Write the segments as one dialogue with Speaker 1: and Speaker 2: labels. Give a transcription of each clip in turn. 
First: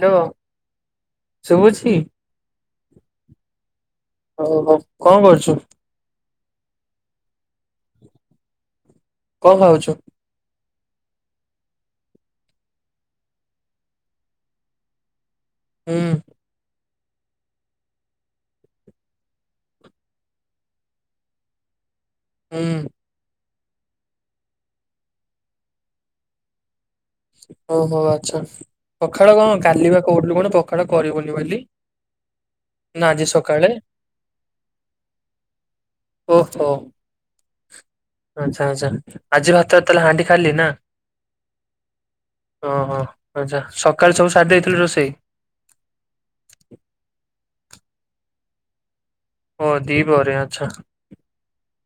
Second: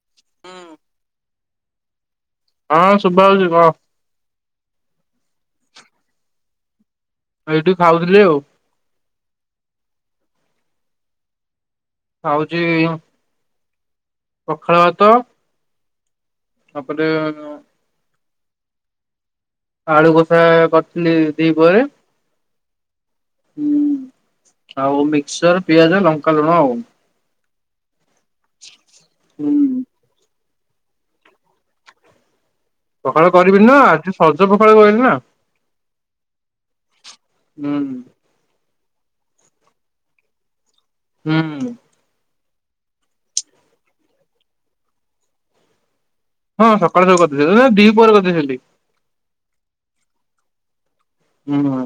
Speaker 1: Hello
Speaker 2: ହଁ
Speaker 1: ଶୁଭୁଛି?
Speaker 2: ଶୁଭା ହଉଛି କହ
Speaker 1: ଓ ହଉ କଣ କରୁଛୁ?
Speaker 2: ଏଇଠୁ ଖାଉଥିଲି ଆଉ।
Speaker 1: କଣ ଖାଉଛୁ?
Speaker 2: ଖାଉଛି ପଖାଳ ଭାତ।
Speaker 1: ହୁଁ।
Speaker 2: ଆପରେ ଆଁ ଆଳୁ କଷା କରିଥିଲି ଦି ପହରେ।
Speaker 1: ହୁଁ।
Speaker 2: ହୁଁ ଆଉ ମିକ୍ସର, ପିଆଜ, ଲଙ୍କା, ଲୁଣ ଆଉ।
Speaker 1: ଓହୋ ଆଚ୍ଛା ପଖାଳ
Speaker 2: ହୁଁ
Speaker 1: କଣ କାଲି ବା କୋଉଥିଲୁ କଣ ପ କଣା କରିବୁନି ବୋଲିି।
Speaker 2: ପଖାଳ କରିବିନି ନା ଆଜି ସଜ ପଖାଳ କହିଲି ନା।
Speaker 1: ଓହୋ
Speaker 2: ହୁଁ
Speaker 1: ଆଚ୍ଛା ଆଚ୍ଛା। ଆଜି ଭାତ ତାହେଲେ ହାଣ୍ଡି ଖାଇଲି ନା?
Speaker 2: ହୁଁ।
Speaker 1: ଓହୋ ଆଚ୍ଛା ସକାଳ ସବୁ ସାରି ଦେଇଥିଲୁ ରୋଷେଇ?
Speaker 2: ହଁ ସକାଳୁ ସବୁ କରିଦେଇଥିଲି ନା ଦି ପରେ କରିଦେଇଥିଲି।
Speaker 1: ଓ ଦିପ ପରେ ଆଛା।
Speaker 2: ହୁଁ ହଁ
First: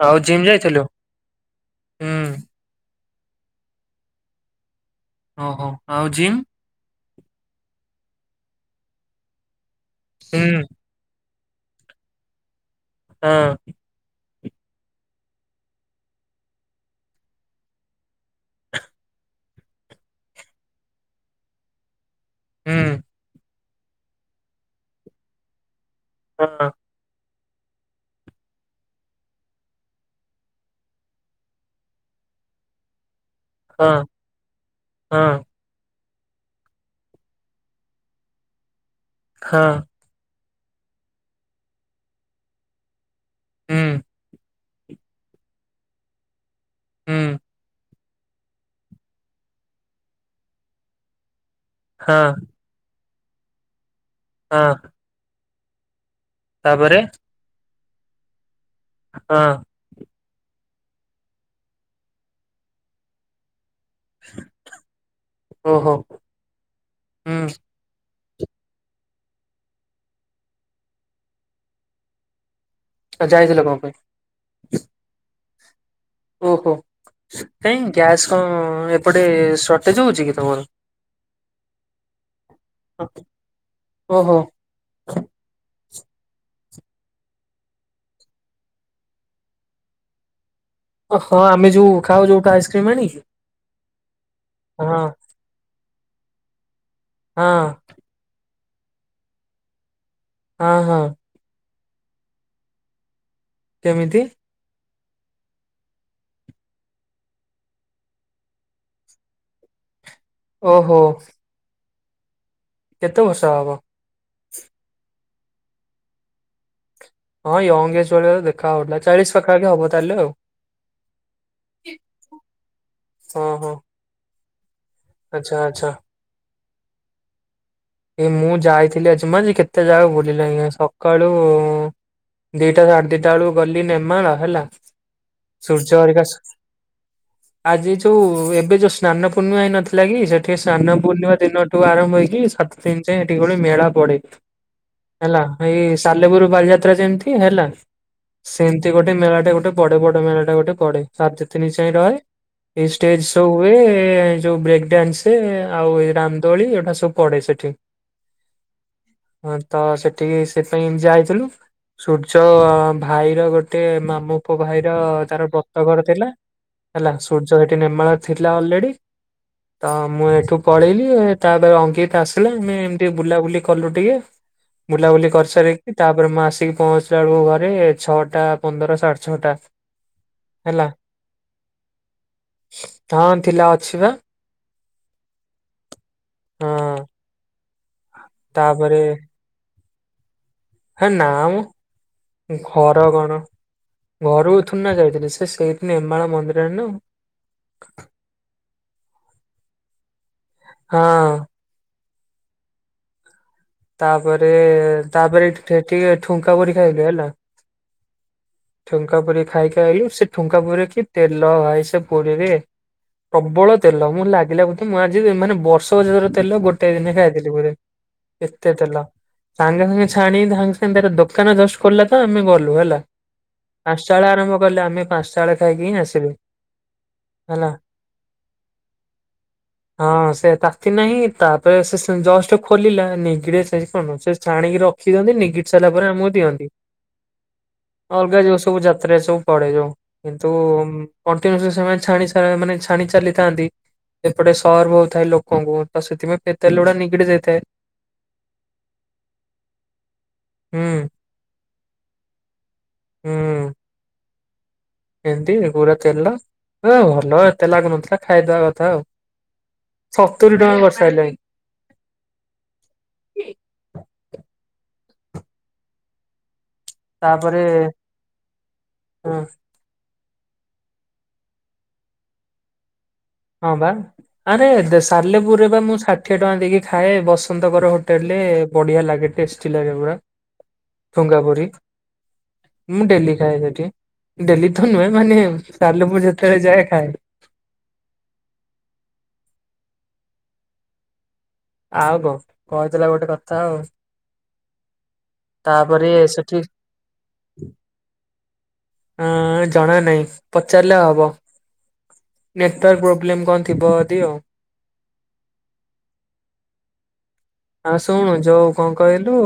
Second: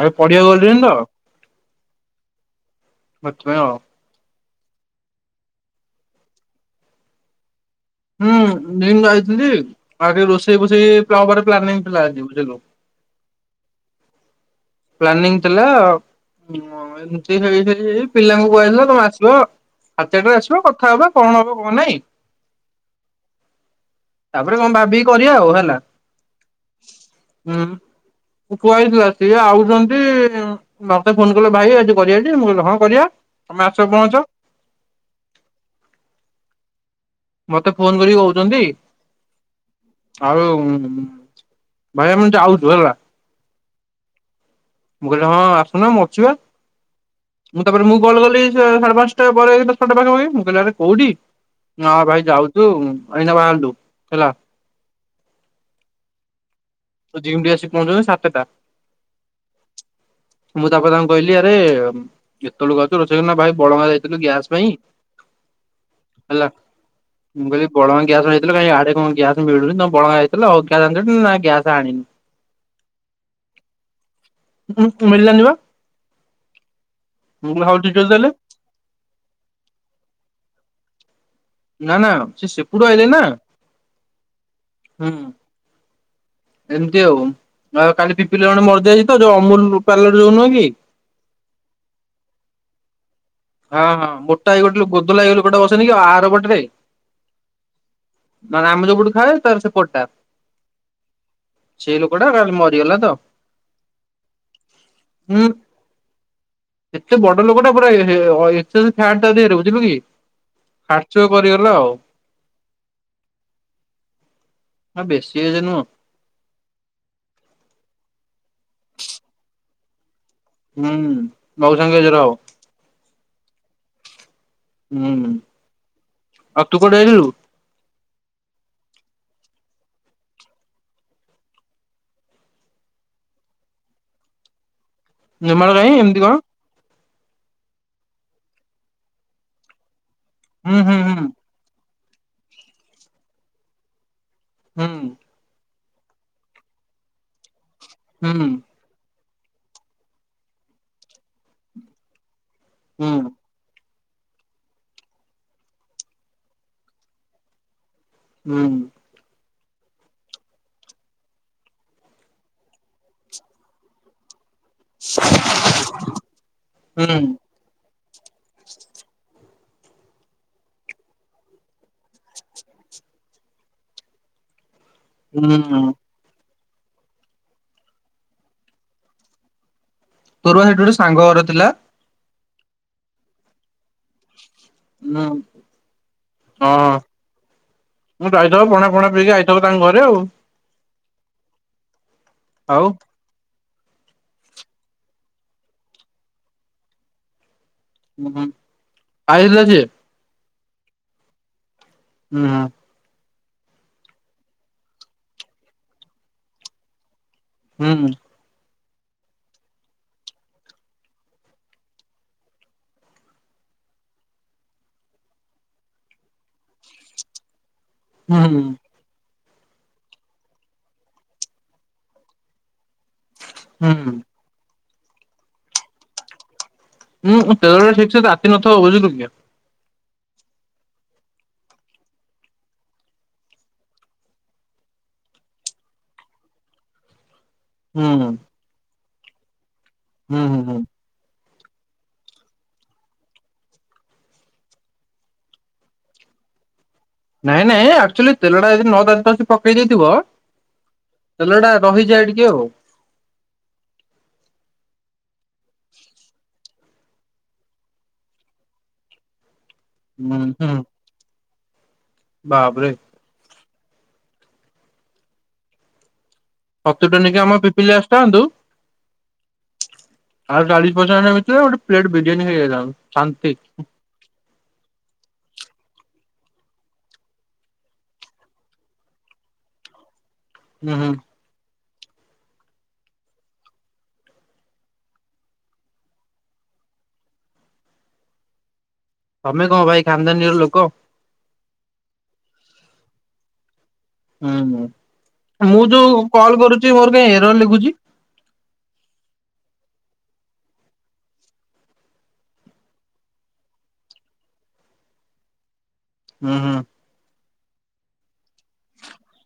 Speaker 2: ଆଗ ପଢିବାକୁ
Speaker 1: ଯାଇଥିଲୁ
Speaker 2: ଯାଇଥିଲି ତ।
Speaker 1: ହୁଁ
Speaker 2: [unintelligible]
Speaker 1: ଓହୋ ଆଉ ଜିମ୍?
Speaker 2: ହୁଁ ନିମଁ ଯାଇଥିଲି ଆଗରେ
Speaker 1: ହୁଁ
Speaker 2: ରୋଷେଇ ବସେଇ ପ୍ଲକ୍ ରେ ପ୍ଲାନିଂ ଥିଲା ଆଜି ବୁଝିଲୁ?
Speaker 1: ହଁ।
Speaker 2: ପ୍ଲନିଂ ଥିଲା। ହୁଁ ଅ ଏମତି ହେଇ ହେଇ ହେଇ ପିଲାଙ୍କୁ କୁହାହେଇଥିବ ତମେ ଆସିବ। ସାଡେ ଚାରିଟା ରେ ଆସିବା କଥା ହବା କଣ ହବ କଣ ନାଇଁ।
Speaker 1: ହୁଁ।
Speaker 2: ତାପରେ କଣ ଭାବି କରିବା ଆଉ ହେଲା।
Speaker 1: ହଁ।
Speaker 2: ହୁଁ କୁଆହେଇଥିଲା ସିଏ ଆଉ। ଛନ୍ତି ମୋତେ ଫୋନ କଲେ ଭାଇ ଆଜି କରିବା ଟି ମୁଁ କହିଲି ହଁ କରିବା। ତମେ ଆସ
Speaker 1: ହଁ
Speaker 2: ପହଞ୍ଚ।
Speaker 1: ହଁ
Speaker 2: ମତେ ଫୋନ କରିକି କହୁଛନ୍ତି।
Speaker 1: ହଁ।
Speaker 2: ଆଉ ଭାଇ ଆମେ ଯାଉଛୁ ହେଲା।
Speaker 1: ଉଁ।
Speaker 2: ମୁଁ କହିଲି ହଁ ଆସୁନା ମୁଁ ଅଛିିବା,
Speaker 1: ହୁଁ
Speaker 2: ମୁଁ ତାପରେ ମୁଁ। କଲ କଲି ସାଢେ ପାଞ୍ଚଟା ପରେ ଛ ଟା ପାଖା ପାଖି ମୁଁ କହିଲି ଆରେ କୋଉଠି? ନା ହଁ ଭାଇ ଯାଉଛୁ ଆଇନା ବାହାରିଲୁ। ହେଲା
Speaker 1: ଆଁ। ତାପରେ।
Speaker 2: ଜିମ୍ ଟିକେ ଆସି ପହଞ୍ଚୁଛନ୍ତି ସାତେଟା।
Speaker 1: ହଁ
Speaker 2: ମୁଁ ତାପରେ ତାଙ୍କୁ କହିଲି ଆରେ ଏତେବେଳକୁ ଆଉଛୁ ରୋଷେଇ ନା ଭାଇ। ବଡମ୍ବା ଯଇଥିଲୁ ଗ୍ୟାସ ପାଇଁ
Speaker 1: ଓହୋ
Speaker 2: ହେଲା
Speaker 1: ହୁଁ
Speaker 2: ମୁଁ କହିଲି ବଡମ୍ୱା ଗ୍ୟାସ ପାଇଁ। ଯାଇଥିଲ କାଁଇ ଆଡେ କଣ ଗ୍ୟାସ ମିଳୁନି ତମେ ବଡ଼ମ୍ବା ଯାଇଥିଲ ହଉ ଗ୍ୟାସ ଆନିଚଟି ନା ନାଇ ଗ୍ୟାସ ଆଣିନୁ।
Speaker 1: ଯାଇଥିଲ କଣ ପାଇଁ
Speaker 2: ଉଁ ହୁଁ ମିଳିଲାନି ବା।
Speaker 1: ଓହୋ
Speaker 2: ମୁଁ କହିଲି ହଉ
Speaker 1: କାଇଁ
Speaker 2: ଠିକ୍ ଅଛି
Speaker 1: ଗ୍ୟାସ୍
Speaker 2: ତାହେଲେ
Speaker 1: କଣ ଏପଟେ ସର୍ଟେଜ ହଉଛି କି ତମର?
Speaker 2: ନା ନା ସେ ସେପୁଟୁ ଆଇଲେ ନା
Speaker 1: ଓହୋ
Speaker 2: ହୁଁ। ଏମିତି ଆଉ ଆଉ କାଲି ପିପିଲି ଜଣେ ମରିଯାଇଛି ତ ଯୋଉ ଅମୁଲ ପାର୍ଲର ଯୋଉ ନୁହେଁ କି।
Speaker 1: ଓ ହୋ ଆମେ ଯୋଉ ଖାଉ ଯୋଉଠୁ ଆଇସ୍କ୍ରିମ ଆଣିକି।
Speaker 2: ହଁ ହଁ ମୋଟା ହେଇ ଗୋଟେ
Speaker 1: ହଁ
Speaker 2: ଲୋକ ଗୋଦଲା ହେଇ ଲୋକ ଟା ବସେନି କି ଆରପଟରେ।
Speaker 1: ହଁ।
Speaker 2: ନା ନା ଆମେ ଯୋଉ ପଟେ ଖେଳୁ ତାର ସେପଟ ଟା।
Speaker 1: ହଁ ହଁ।
Speaker 2: ସେଇ ଲୋକ ଟା କାଲି ମରିଗଲା ତ।
Speaker 1: କେମିତି।
Speaker 2: ହୁଁ ଏତେ ବଡ ଲୋକଟା ପରା ଏ ସିଏ ଅଏ ଏକ୍ସେସ୍ ଫ୍ୟାଟ ତା ଧିଏରେ ବୁଝିଲୁ କି
Speaker 1: ଓହୋ
Speaker 2: ହାର୍ଟଚୋକ କରିଗଲା ଆଉ।
Speaker 1: କେତେ ବର୍ଷ ହବ।
Speaker 2: ନା ବେଶି ଏଜ ନୁହଁ।
Speaker 1: ହଁ ୟଙ୍ଗ ଏଜ୍ ଭଳିଆ ତ ଦେଖା ଜାଉଥିଲା ଚାଳିଶ ପାଖା ପାଖି ହବ ତାହେଲେ ଆଉ।
Speaker 2: ହୁଁ ମଉସା ଙ୍କ ଏଜ ର ହବ।
Speaker 1: ହଁ ହଁ।
Speaker 2: ହୁଁ
Speaker 1: ଆଛା ଆଛା।
Speaker 2: ଆଉ ତୁ କୁଆଡେ ଯାଇଥିଲୁ।
Speaker 1: ଏ ମୁଁ ଯାଇଥିଲି ଆଜି ମୁଁ ଆଜି କେତେ ଜାଗା ବୁଲି ଲେଇଁ ସକାଳୁ। ଦିଟା ସାଢେ ଦିଟା ବେଳୁକୁ ଗଲି ନେମାଳ ହେଲା।
Speaker 2: ନିମାଳ
Speaker 1: ସୂର୍ଯ୍ୟ
Speaker 2: କାଇଁ
Speaker 1: ହରିକା
Speaker 2: ଏମିତି କଣ?
Speaker 1: ଆଜି ଯୋଉ ଏବେ ଯୋଉ ସ୍ନାନ ପୂର୍ଣ୍ଣିମା ହେଇ ନଥିଲା କି ସେଠି
Speaker 2: ହୁଁ ହୁଁ
Speaker 1: ସ୍ନାନ
Speaker 2: ହୁଁ।
Speaker 1: ପୂର୍ଣ୍ଣିମା ଦିନଠୁ ଆରମ୍ଭ। ହେଇକି ସାତ ଦିନ ଯାଏ ସେଠି ଗୋଟେ ମେଳା ପଡେ।
Speaker 2: ହୁଁ।
Speaker 1: ହେଲା ଏଇ ସାଲେପୁର ବାଲିଯାତ୍ରା ଯେମିତି ହେଲା।
Speaker 2: ହୁଁ
Speaker 1: ସେମିତି ଗୋଟେ ମେଳା। ଗୋଟେ ପଡେ ବଡ ମେଳା ଟା ଗୋଟେ ପଡେ ସାଢ ଦିନି ଯାଏ ରହେ ଏଇ
Speaker 2: ହୁଁ
Speaker 1: ଷ୍ଟେଜ ଶୋ ହୁଏ। ଏ ଯୋଉ ବ୍ରେକ୍ ଡ୍ୟାନ୍ସ ଆଉ ଏ ରାମଦୋଳି ଏଗୁଡା ସବୁ ପଡେ ସେଠି।
Speaker 2: ହୁଁ।
Speaker 1: ହଁ ତ ସେଠିକି ସେପାଇ ଯାଇଥିଲୁ। ସୂର୍ଯ୍ୟ ଭାଇର ଗୋଟେ ମାମୁଁ ପୁଅ ଭାଇର ତାର ବ୍ରତ ଘର ଥିଲା।
Speaker 2: ହୁଁ
Speaker 1: ହେଲା ସୁଯ୍ୟ ହେଠି ନିର୍ମଳା ଥିଲା ଅଲରେଡ଼ି। ତ ମୁଁ ଏଠୁ ପଳେଇଲିି ତାପରେ ଅଙ୍କିତ ଆସ ଆମେ ଏମତି ବୁଲାବୁଲି କଲୁ ଟିକେ ବୁଲାବୁଲି
Speaker 2: ହୁଁ।
Speaker 1: କରିସାରିକି ତାପରେ ମା ଆସିକି ପହଞ୍ଚିଲା ବେଳକୁ ଘରେ ଛଅଟା ପନ୍ଦର ସାଢେ ଛଅଟା।
Speaker 2: ତୋର ସେଇଠି ଗୋଟେ ସାଙ୍ଗ ଘର ଥିଲା?
Speaker 1: ତ ଥିଲା ଅଛି ବା।
Speaker 2: ହୁଁ ହଁ। ମୁଁ ଯଇଥବ ପଣା
Speaker 1: ତାପରେ
Speaker 2: ପଣା ପିଇକି ଆଇଥବ ତାଙ୍କ ଘରେ ଆଉ?
Speaker 1: ହେ ନା
Speaker 2: ଆଉ
Speaker 1: ଘର [inaudible] ଘରୁକୁ ଥୁନା ଯାଇଥିଲି ସେ ସେଇଥିି ନିର୍ମଣ ମନ୍ଦିରରେ ନା।
Speaker 2: ହ ଆଇଥିଲ ସେ
Speaker 1: ହଁ।
Speaker 2: ନା।
Speaker 1: ତାପରେ ତାପରେ ଟିକେ ଠୁଙ୍କା ପୁରି ଖାଇଲେ ହେଲା।
Speaker 2: ହୁଁ।
Speaker 1: ଠୁଙ୍କା ପୁରୀ ଖାଇକୁ ସେ ଠୁଙ୍କା ପୁରୀ କି ତେଲ ହାଏ ସେ ପୁରୀରେ। ପ୍ରବଳ ତେଲ ମୁଁ ଲାଗିଲା ବୋଧେ ମୁଁ ଆଜି ମାନେ ବର୍ଷ ବର ତେଲ ଗୋଟେ ଦିନେ ଖାଇଥିଲି ବୋଧେ।
Speaker 2: ହୁଁ
Speaker 1: ଏତେ
Speaker 2: ହୁଁ
Speaker 1: ତେଲ, ସାଙ୍ଗେ ସାଙ୍ଗେ ଛାଣି ସାଙ୍ଗେ ସାଙ୍ଗେ ତାର ଦୋକାନ ଜଷ୍ଟ କିଲ ତ ଆମେ ଗଲୁ ହେଲା।
Speaker 2: ହୁଁ।
Speaker 1: ପାଞ୍ଚଟା ବେଳ ଆରମ୍ଭ କଲେ ଆମେ ପାଞ୍ଚଟା ବେଳେ ଖାଇକି ହିଁ ଆସିଲୁ।
Speaker 2: ହୁଁ [unintelligible]
Speaker 1: ହେଲା।
Speaker 2: ତାତି ନଥିବ ବୁଝିଲୁକି।
Speaker 1: ହଁ ସେ ତାତି ନାହିଁ ତାପରେ ସେ ଜଷ୍ଟ ଖୋଲିଲା। ନିଗିଡ ସେ କଣ ସେ ଛାଣିକି ରଖି ଦିଅନ୍ତି ନିଗିଡି ସାରିଲା ପରେ ଆମକୁ ଦିଅନ୍ତି।
Speaker 2: ହୁଁ
Speaker 1: ଅଲଗା
Speaker 2: ହୁଁ
Speaker 1: ଯୋଉ ସବୁ ଯାତ୍ରା ସବୁ ପଡେ ଯୋଉ କିନ୍ତୁ
Speaker 2: ହୁଁ ହୁଁ।
Speaker 1: ସେମାନେ ଛାଣି ମାନେ ଛାଣି ଚାଲିଥାନ୍ତି। ଏପଟେ ସର୍ବ ହୋଉଥାଏ ଲୋକଙ୍କୁ ତ ସେଥିପାଇଁ ସେ ତେଲ ଗୁଡା ନିଗିଡି ଯାଇଥାଏ।
Speaker 2: ନଁ ଆଚୁଆଲି ତେଲ ଟା ଯଦି ନ ଦ ପକେଇ ଦେଇଥିବ
Speaker 1: ହୁଁ
Speaker 2: ତେଲ ଟା ରହିଯାଏ ଟିକେ ଆଉ।
Speaker 1: ହୁଁ ହୁଁ। ଏମତି ପୁରା ତେଲ ଭଲ ଏତେ ଲାଗୁନଥିଲା ଖାଇଦବା କଥା ଆଉ। ସତୁରୀ ଟଙ୍କା କରିସାରିଲେଣି।
Speaker 2: ବାବରେ। ସତୁରି ଟଙ୍କା ନେଇକି ଆମ
Speaker 1: ତାପରେ
Speaker 2: ପିପିଲି ଅସିଥାନ୍ତୁ।
Speaker 1: ହଁ
Speaker 2: ଆଉ ଚାଳିଶ ପଚାଶ ଟଙ୍କା ଭିତରେ ଗୋଟେ ପ୍ଲେଟ ବିରିୟାନୀ ଖାଇଲେନାନି।
Speaker 1: ହଁ ବା ଆରେ ସାଲେପୁର ବା ମୁଁ ଷାଠିଏ ଟଙ୍କା ଦେଇକି ଖାଏ ବସନ୍ତଙ୍କର ହୋଟେଲ ରେ ବଢିଆ ଲାଗେ ଟେଷ୍ଟି ଲାଗେ ପୁରା।
Speaker 2: ହୁଁ ହୁଁ
Speaker 1: ତୁଙ୍ଗାପୁରୀ। ମୁଁ ଡେଲି ଖାଏ ସେଠି ଡେଲି ତ ନୁହେଁ ମାନେ ସାଲେପୁରୁ ଯେତେବେଳେ ଯାଏ ଖାଏ।
Speaker 2: ତମେ କଣ ଭାଇ ଖାନଦାନିର ଲୋକ?
Speaker 1: ଆଉ କହୁ କହିଥିଲା ଗୋଟେ କଥା ଆଉ।
Speaker 2: ହୁଁ ହୁଁ ମୁଁ
Speaker 1: ତାପରେ
Speaker 2: ଯୋଉ କଲ
Speaker 1: ସେଠି
Speaker 2: କରୁଛି ମୋର କାଇଁ ଏରର ଲେଖୁଛି?
Speaker 1: ହ ଜଣା ନାହିଁ ପଚାରିଲେ ହବ। ନେଟୱାର୍କ ପ୍ରୋବ୍ଲେମ କଣ ଥିବ ଅଦି ଆଉ।
Speaker 2: ହୁଁ ହୁଁ।
Speaker 1: ଆଉ ଶୁଣୁ ଯୋଉ କଣ କହିଲୁ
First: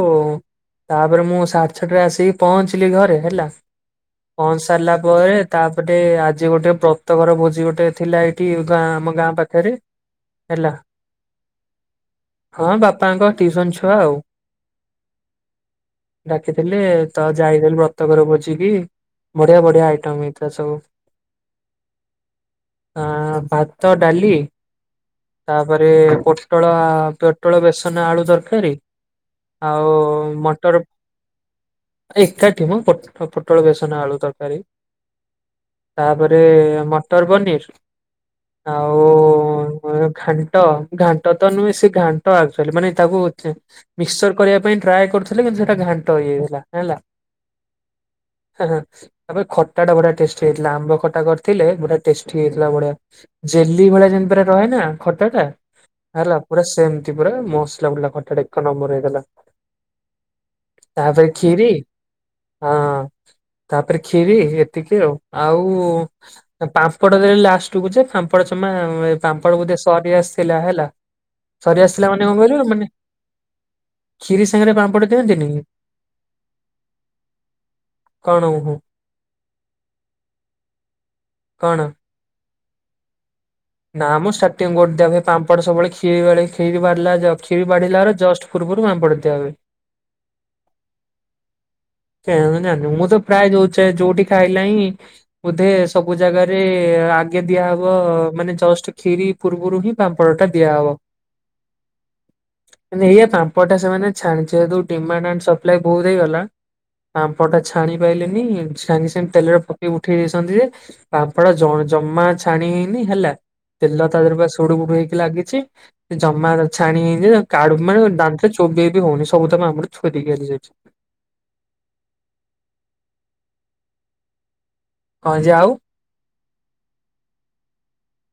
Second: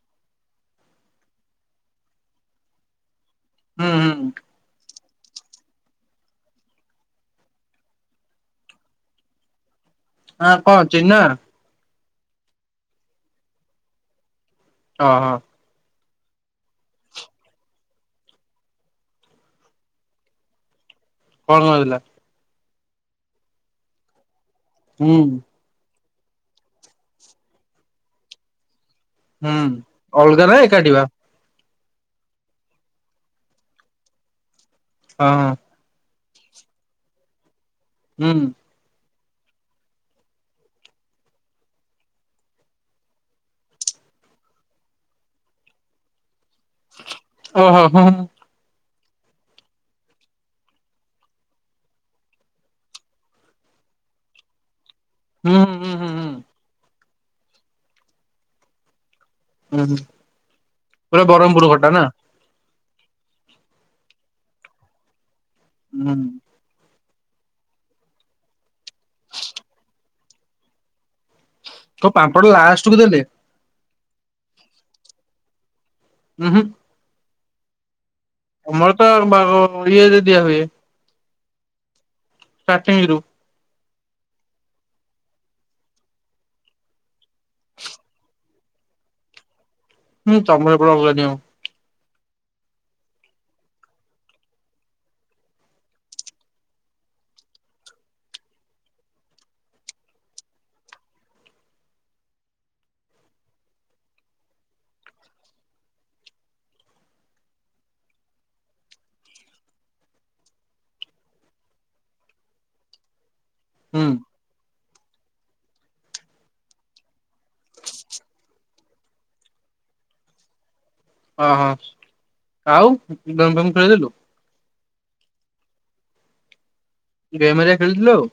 Speaker 1: ତାପରେ ମୁଁ ସାଢ଼େ ଛଅରେ ଆସିକି ପହଞ୍ଚିଲି ଘରେ ହେଲା
Speaker 2: ହୁଁ ହୁଁ
Speaker 1: ପହଞ୍ଚି ସାରିଲା ପରେ ତାପରେ ଆଜି ଗୋଟେ ବ୍ରତଘର ଭୋଜି ଗୋଟେ ଥିଲା ଏଇଠି ଗାଁ ଆମ ଗାଁ ପାଖରେ।
Speaker 2: ହଁ
Speaker 1: ହେଲା
Speaker 2: କଣ ଚିହ୍ନା?
Speaker 1: ହଁ ବାପାଙ୍କ ଟ୍ୟୁସନ୍ ଛୁଆ ଆଉ।
Speaker 2: ହଁ ହଁ।
Speaker 1: ଡାକିଥିଲେ ତ ଯାଇଥିଲେ ବ୍ରତ ଘର ଭୋଜି କି। ବଢ଼ିଆ ବଢ଼ିଆ ଆଇଟମ୍ ହେଇଥିଲା ସବୁ।
Speaker 2: [unintelligible] ହେଇଥିଲା।
Speaker 1: ଆ ଭାତ, ଡ଼ାଲି
Speaker 2: ହୁଁ
Speaker 1: ତାପରେ ପୋଟଳ ପୋଟଳ ବେସନ ଆଳୁ ତରକାରୀ।
Speaker 2: ହୁଁ
Speaker 1: ଆଉ
Speaker 2: ଅଲଗା ନା
Speaker 1: ମଟର
Speaker 2: ଏକାଠି ବା
Speaker 1: ଏକାଠି ମ [unintelligible] ପୋଟଳ ବେସନ ଆଳୁ ତରକାରୀ।
Speaker 2: ହଁ।
Speaker 1: ତାପରେ ମଟର ପନିର୍
Speaker 2: ହଁ ହୁଁ
Speaker 1: ଆଉ [unintelligible] ଘାଣ୍ଟ ଘାଣ୍ଟ ତ ନୁହେଁ ସେ ଘାଣ୍ଟ ଆ ମାନେ ତାକୁ ମିକ୍ସଚର କରିବା ପାଇଁ ଟ୍ରାଏ କରୁଥିଲେ କିନ୍ତୁ ସେଟା ଘାଣ୍ଟ ହେଇଗଲା। ହେଲା
Speaker 2: ଓହୋ ହୁଁ
Speaker 1: [unintelligible] ତାପରେ ଖଟା ଟା ବଢ଼ିଆ ଟେଷ୍ଟି ହେଇଥିଲା ଆମ୍ବ ଖଟା କରିଥିଲେ ପୁରା ଟେଷ୍ଟି ହେଇଥିଲା ବଢ଼ିଆ ଜେଲି ଭଳିଆ ରହେନା। ଖଟା ଟା
Speaker 2: ହୁଁ ହୁଁ ହୁଁ
Speaker 1: ହେଲା ପୁରା ସେମିତି ପୁରା ମସଲା [unintelligible] ଖଟା ଟା ଏକ ନମ୍ବର ହେଇଥିଲା।
Speaker 2: ହୁଁ ହୁଁ
Speaker 1: ତାପରେ
Speaker 2: ପୁରା
Speaker 1: ଖିରି
Speaker 2: ବରଂପୁରୁ ଖଟା ନା?
Speaker 1: ହଁ ତାପରେ ଖିରି ଏତିକି ଆଉ ଆଉ
Speaker 2: ହୁଁ
Speaker 1: ପା ପାମ୍ପଡ଼ ଦେଲେ ଲାଷ୍ଟ୍ କୁ ଯେ ପାମ୍ପଡ଼ ଯମା ପାମ୍ପଡ଼ ବୋଧେ ସରି ଆସିଥିଲା ହେଲା।
Speaker 2: କୋଉ
Speaker 1: ପିଲାମାନେ କଣ
Speaker 2: ପାମ୍ପଡ
Speaker 1: କହିଲୁ ମାନେ
Speaker 2: ଲାଷ୍ଟକୁ ଦେଲେ
Speaker 1: ଖିରି ସାଙ୍ଗରେ ପାମ୍ପଡ଼ ଦିଅନ୍ତିନି?
Speaker 2: ହୁଁ ହୁଁ।
Speaker 1: କଣ ଓହୋ
Speaker 2: ଆମର ତ [unintelligible] ଇଏ ରେ ଦିଆ ହୁଏ।
Speaker 1: କଣ?
Speaker 2: ଷ୍ଟାର୍ଟିଂ ରୁ।
Speaker 1: ନା ମୁଁ ଷ୍ଟାର୍ଟିଂ ଗୋଟେ ବି ପାମ୍ପଡ ସବୁବେଳେ ଖିରି [unintelligible] ଖିରି ବାଢିଲା ବେଳୁ ଜଷ୍ଟ୍ ଆଗରୁ ପାମ୍ପଡ଼ ଦିଆହୁଏ।
Speaker 2: ହୁଁ ତମର ପୁରା ଅଲଗା ନିୟମ।
Speaker 1: କେଇଆଣି ମୁଁ ଜାଣିନି ମୁଁ ତ ପ୍ରାୟ ଯୋଉ ଯୋଉଠି ଖାଇଲେ ହିଁ ବୋଧେ ସବୁ ଜାଗାରେ ଆଗେ ଦିଆହବ ମାନେ ଜଷ୍ଟ୍ କ୍ଷୀରି ପୂର୍ବରୁ ହିଁ ପାମ୍ପଡ଼ ଟା ଦିଆହବ। ମାନେ ଏଇଆ ପାମ୍ପଡ଼ ଟା ସେମାନେ [unintelligible] ଡିମାଣ୍ଡ୍ ଆଣ୍ଡ୍ ସପାଲାଇ ବହୁତ୍ ହେଇଗଲା। ପାମ୍ପଡ଼ ଟା ଛାଣି ପାଇଲେନି ସାଙ୍ଗେ ସାଙ୍ଗେ ତେଲରେ ପକେଇକି ଉଠେଇ ଦେଇଛନ୍ତି ଯେ ପାମ୍ପଡ଼ ଜ ଜମା ଛାଣି ହେଇନି ହେଲା
Speaker 2: ହୁଁ
Speaker 1: ତେଲ ତା ଦେହ ଜୁଡୁ ବୁଡୁ ହେଇକି ଲାଗିଛି ଜମା ଛାଣି ହେଇନି କାଡୁ ମାଡୁ ମାନେ ଦାନ୍ତ ରେ ଚୋବେଇ ବି ହଉନି ସବୁ ତ [unintelligible]
Speaker 2: ଓ ହଁ ଆଉ [unintelligible]
Speaker 1: ହଁ ଯେ ଆଉ
Speaker 2: ଗେମ ହେରିକା ଖେଳୁଥିଲ ଆଉ?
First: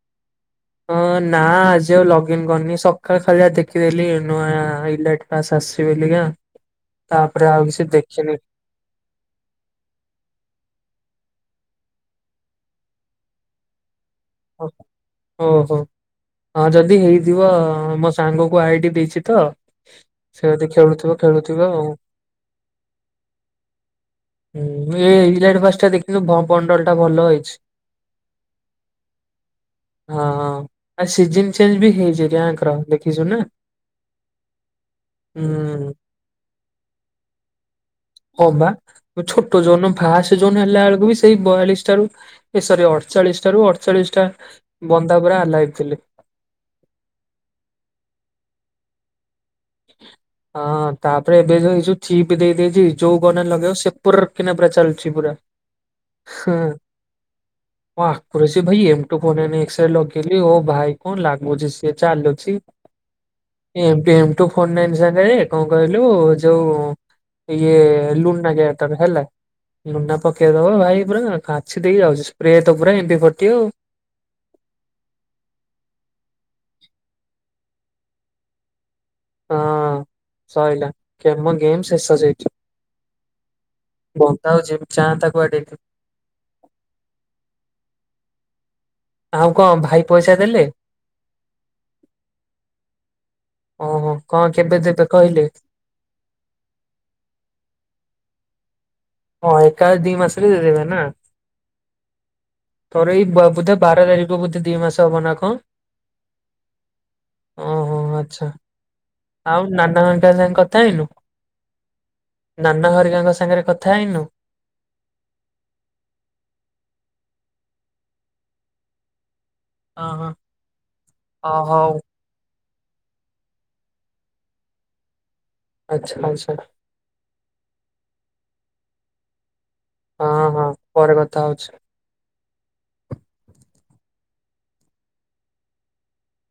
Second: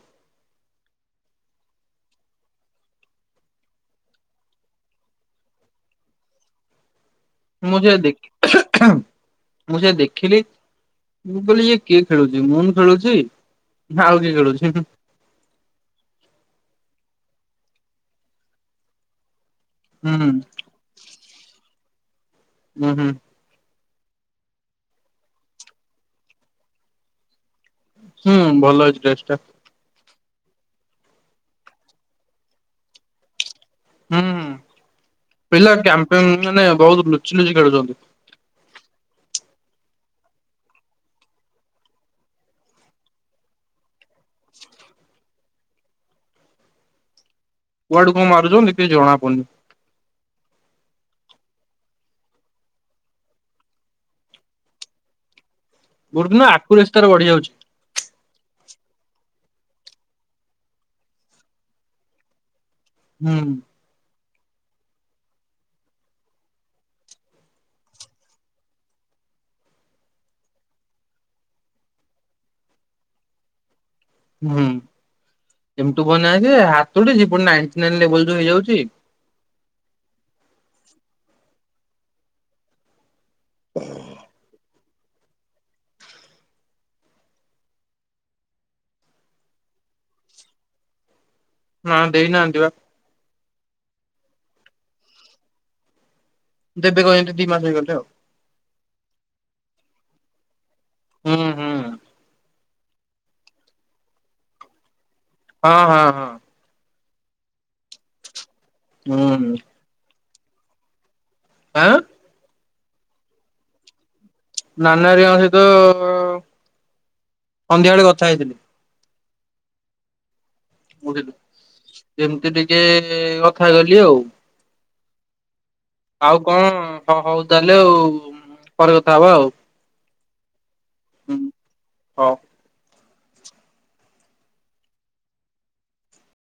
Speaker 1: ହଁ ନା ଆଜି ଆଉ ଲଗିନ୍ କରନି ସକାଳ ଖାଲି ଆଉ ଦେଖିଦେଲି [unintelligible] ସିବି [unintelligible]
Speaker 2: ମୁଁ ଯା ଦେଖି ମୁଁ ଯାହା ଦେଖିଲି। ମୁଁ କହିଲି ଇଏ କିଏ ଖେଳୁଛି ମୁଁ ଖେଳୁଛି। ଆଉ କିଏ ଖେଳୁଛି
Speaker 1: ଓ
Speaker 2: ହୁଁ।
Speaker 1: ହୋ ହଁ ଜ ଯଦି ହେଇଥିବ ମୋ ସାଙ୍ଗକୁ ଆଇଡି ଦେଇଛି ତ।
Speaker 2: ହୁଁ
Speaker 1: ସେ ଯଦି ଖେଳୁଥିବ ଖେଳୁଥିବ ଆଉ।
Speaker 2: ହୁଁ ହୁଁ।
Speaker 1: ହୁଁ ଏଇ [unintelligible] ପଣ୍ଡଳ ଟା ଭଲ ହେଇଛି?
Speaker 2: ହୁଁ ଭଲ ହେଇଛି ଡ୍ରେସ ଟା।
Speaker 1: ହଁ ହଁ ଆଉ ସିଜନ ଚେଞ୍ଜ ବି ହେଇଛି ଗାଁଙ୍କର। ଦେଖିଛୁ ନା?
Speaker 2: ହୁଁ ପିଲା
Speaker 1: ହୁଁ
Speaker 2: କ୍ୟାମ୍ପିୟନ ମାନେ ବହୁତ ଲୁଚି ଲୁଚି ଖେଳୁଛନ୍ତି।
Speaker 1: ହଁ ବା, ଛୋଟ ଯୋଉ ଦିନ ଭାସ ଯୋନ ହେଲା ବେଳକୁ ବି ସେଇ ବୟାଳିଶ ଠାରୁ ୟେ ସୋରି ଅଠ ଚାଳିଶ ଠାରୁ ଅଠଚାଳିଶ ଟା ବନ୍ଦା ପୁରା ଲାଇଫ ଥିଲେ।
Speaker 2: କୁଆଡୁ କଣ ମାରୁଛ କିଛି ଜଣା ପଡୁନି।
Speaker 1: ହଁ ତାପରେ ଏବେ ଯୋଉ ଏଇ ଚିପ ଦେଇଦେଇଛି ଯୋଉ ବଲ ଲଗେଇବ ସେ ପୁରର କିନା ପୁରା ଚାଲୁଛି ପୁରା।
Speaker 2: ଗୋଟେ ଦିନ
Speaker 1: ହଁ,
Speaker 2: ଆକୁରେସି ତାର ବଢି ଯାଉଛି
Speaker 1: ବାଃ କୁରସି ଭାଇ ଏମ ଟୁ ଫନ ନେ ସେଟା ଲଗେଲି ଅହ ଭାଇ କଣ ଲାଗୁଛି, ସେ ଚାଲୁଛି
Speaker 2: ହୁଁ।
Speaker 1: A M P M M two nine ସାଙ୍ଗରେ କଣ କହିଲୁ ଯୋଉ ଇଏ ଲୁନା କେୟାର ତା ପରେ ହେଲା। ଲୁନା ପକେଇ ଦବ ଭାଇ ପୁରା କାଞ୍ଚ ଦେଇ ଇସ୍ପ୍ରେ ତ ପୁରା ଏବେ ପକେଇବୁ,
Speaker 2: ହୁଁ [unintelligible] ନାଇଯେ ହାତଟି ଯେପରି ନାଇନଟି ନାଇନ ଲେବଲ ରେ ହେଇଯାଉଛି।
Speaker 1: ହଁ ସରିଲା, କେମନ ଗେମ୍ ଶେଷ ଯେଇଛି। ବତାଉଛି ଚାଁ ତାକୁୁ ଏଡିଟ [unintelligible] ଆଉ କ'ଣ ଭାଇ ପଇସା ଦେଲେ?
Speaker 2: ନାଁ, ଦେଇ ନାହାନ୍ତି ବା।
Speaker 1: ଓହୋ, କଣ କେବେ ଦେବେ କହିଲେ?
Speaker 2: ଦେବେ କହିଲେ ଦିମାସେ ଗଲେ ଆଉ।
Speaker 1: ହାଁ ଏଇ କାଳେ ଦି ମାସରେ ଦେଇଦେବେ ନା?
Speaker 2: ହୁଁ ହୁଁ
Speaker 1: ତୋର ଏଇ ବ ବୋଧେ ବାର ତାରିଖ ବୋଧେ ଦିଇ ମାସ।
Speaker 2: ହଁ ହାଁ ହଁ।
Speaker 1: ହୁଁ ହୁଁ ଆଚ୍ଛା,
Speaker 2: ହୁଁ
Speaker 1: ଆଉ ନାନାଙ୍କ ସାଙ୍ଗେରେ କଥା ହେଲୁ?
Speaker 2: ଆଁ?
Speaker 1: ନାନା ହେରିିକାଙ୍କ ସାଙ୍ଗରେ କଥା ହେଇନୁ?
Speaker 2: ନାନା ହେରିକାଙ୍କ ସହିତ ସନ୍ଧ୍ୟା ବେଳେ କଥା ହେଇଥିଲି।
Speaker 1: ହଁ ହଁ।
Speaker 2: ମୁଁ ଟିକେ ଏମିତି ଟିକେ ଏ ଏ କଥା କଲି ଆଉ।
Speaker 1: ଆଚ୍ଛା
Speaker 2: ଆଉ
Speaker 1: ଆଚ୍ଛା
Speaker 2: କଣ? ହଁ ହଉ ତାହେଲେ ଆଉ ପରେ କଥା ହବା ଆଉ।
Speaker 1: ହାଁ ହଁ ପରେ
Speaker 2: ହୁଁ
Speaker 1: କଥା ହଉଛି।
Speaker 2: ହଉ।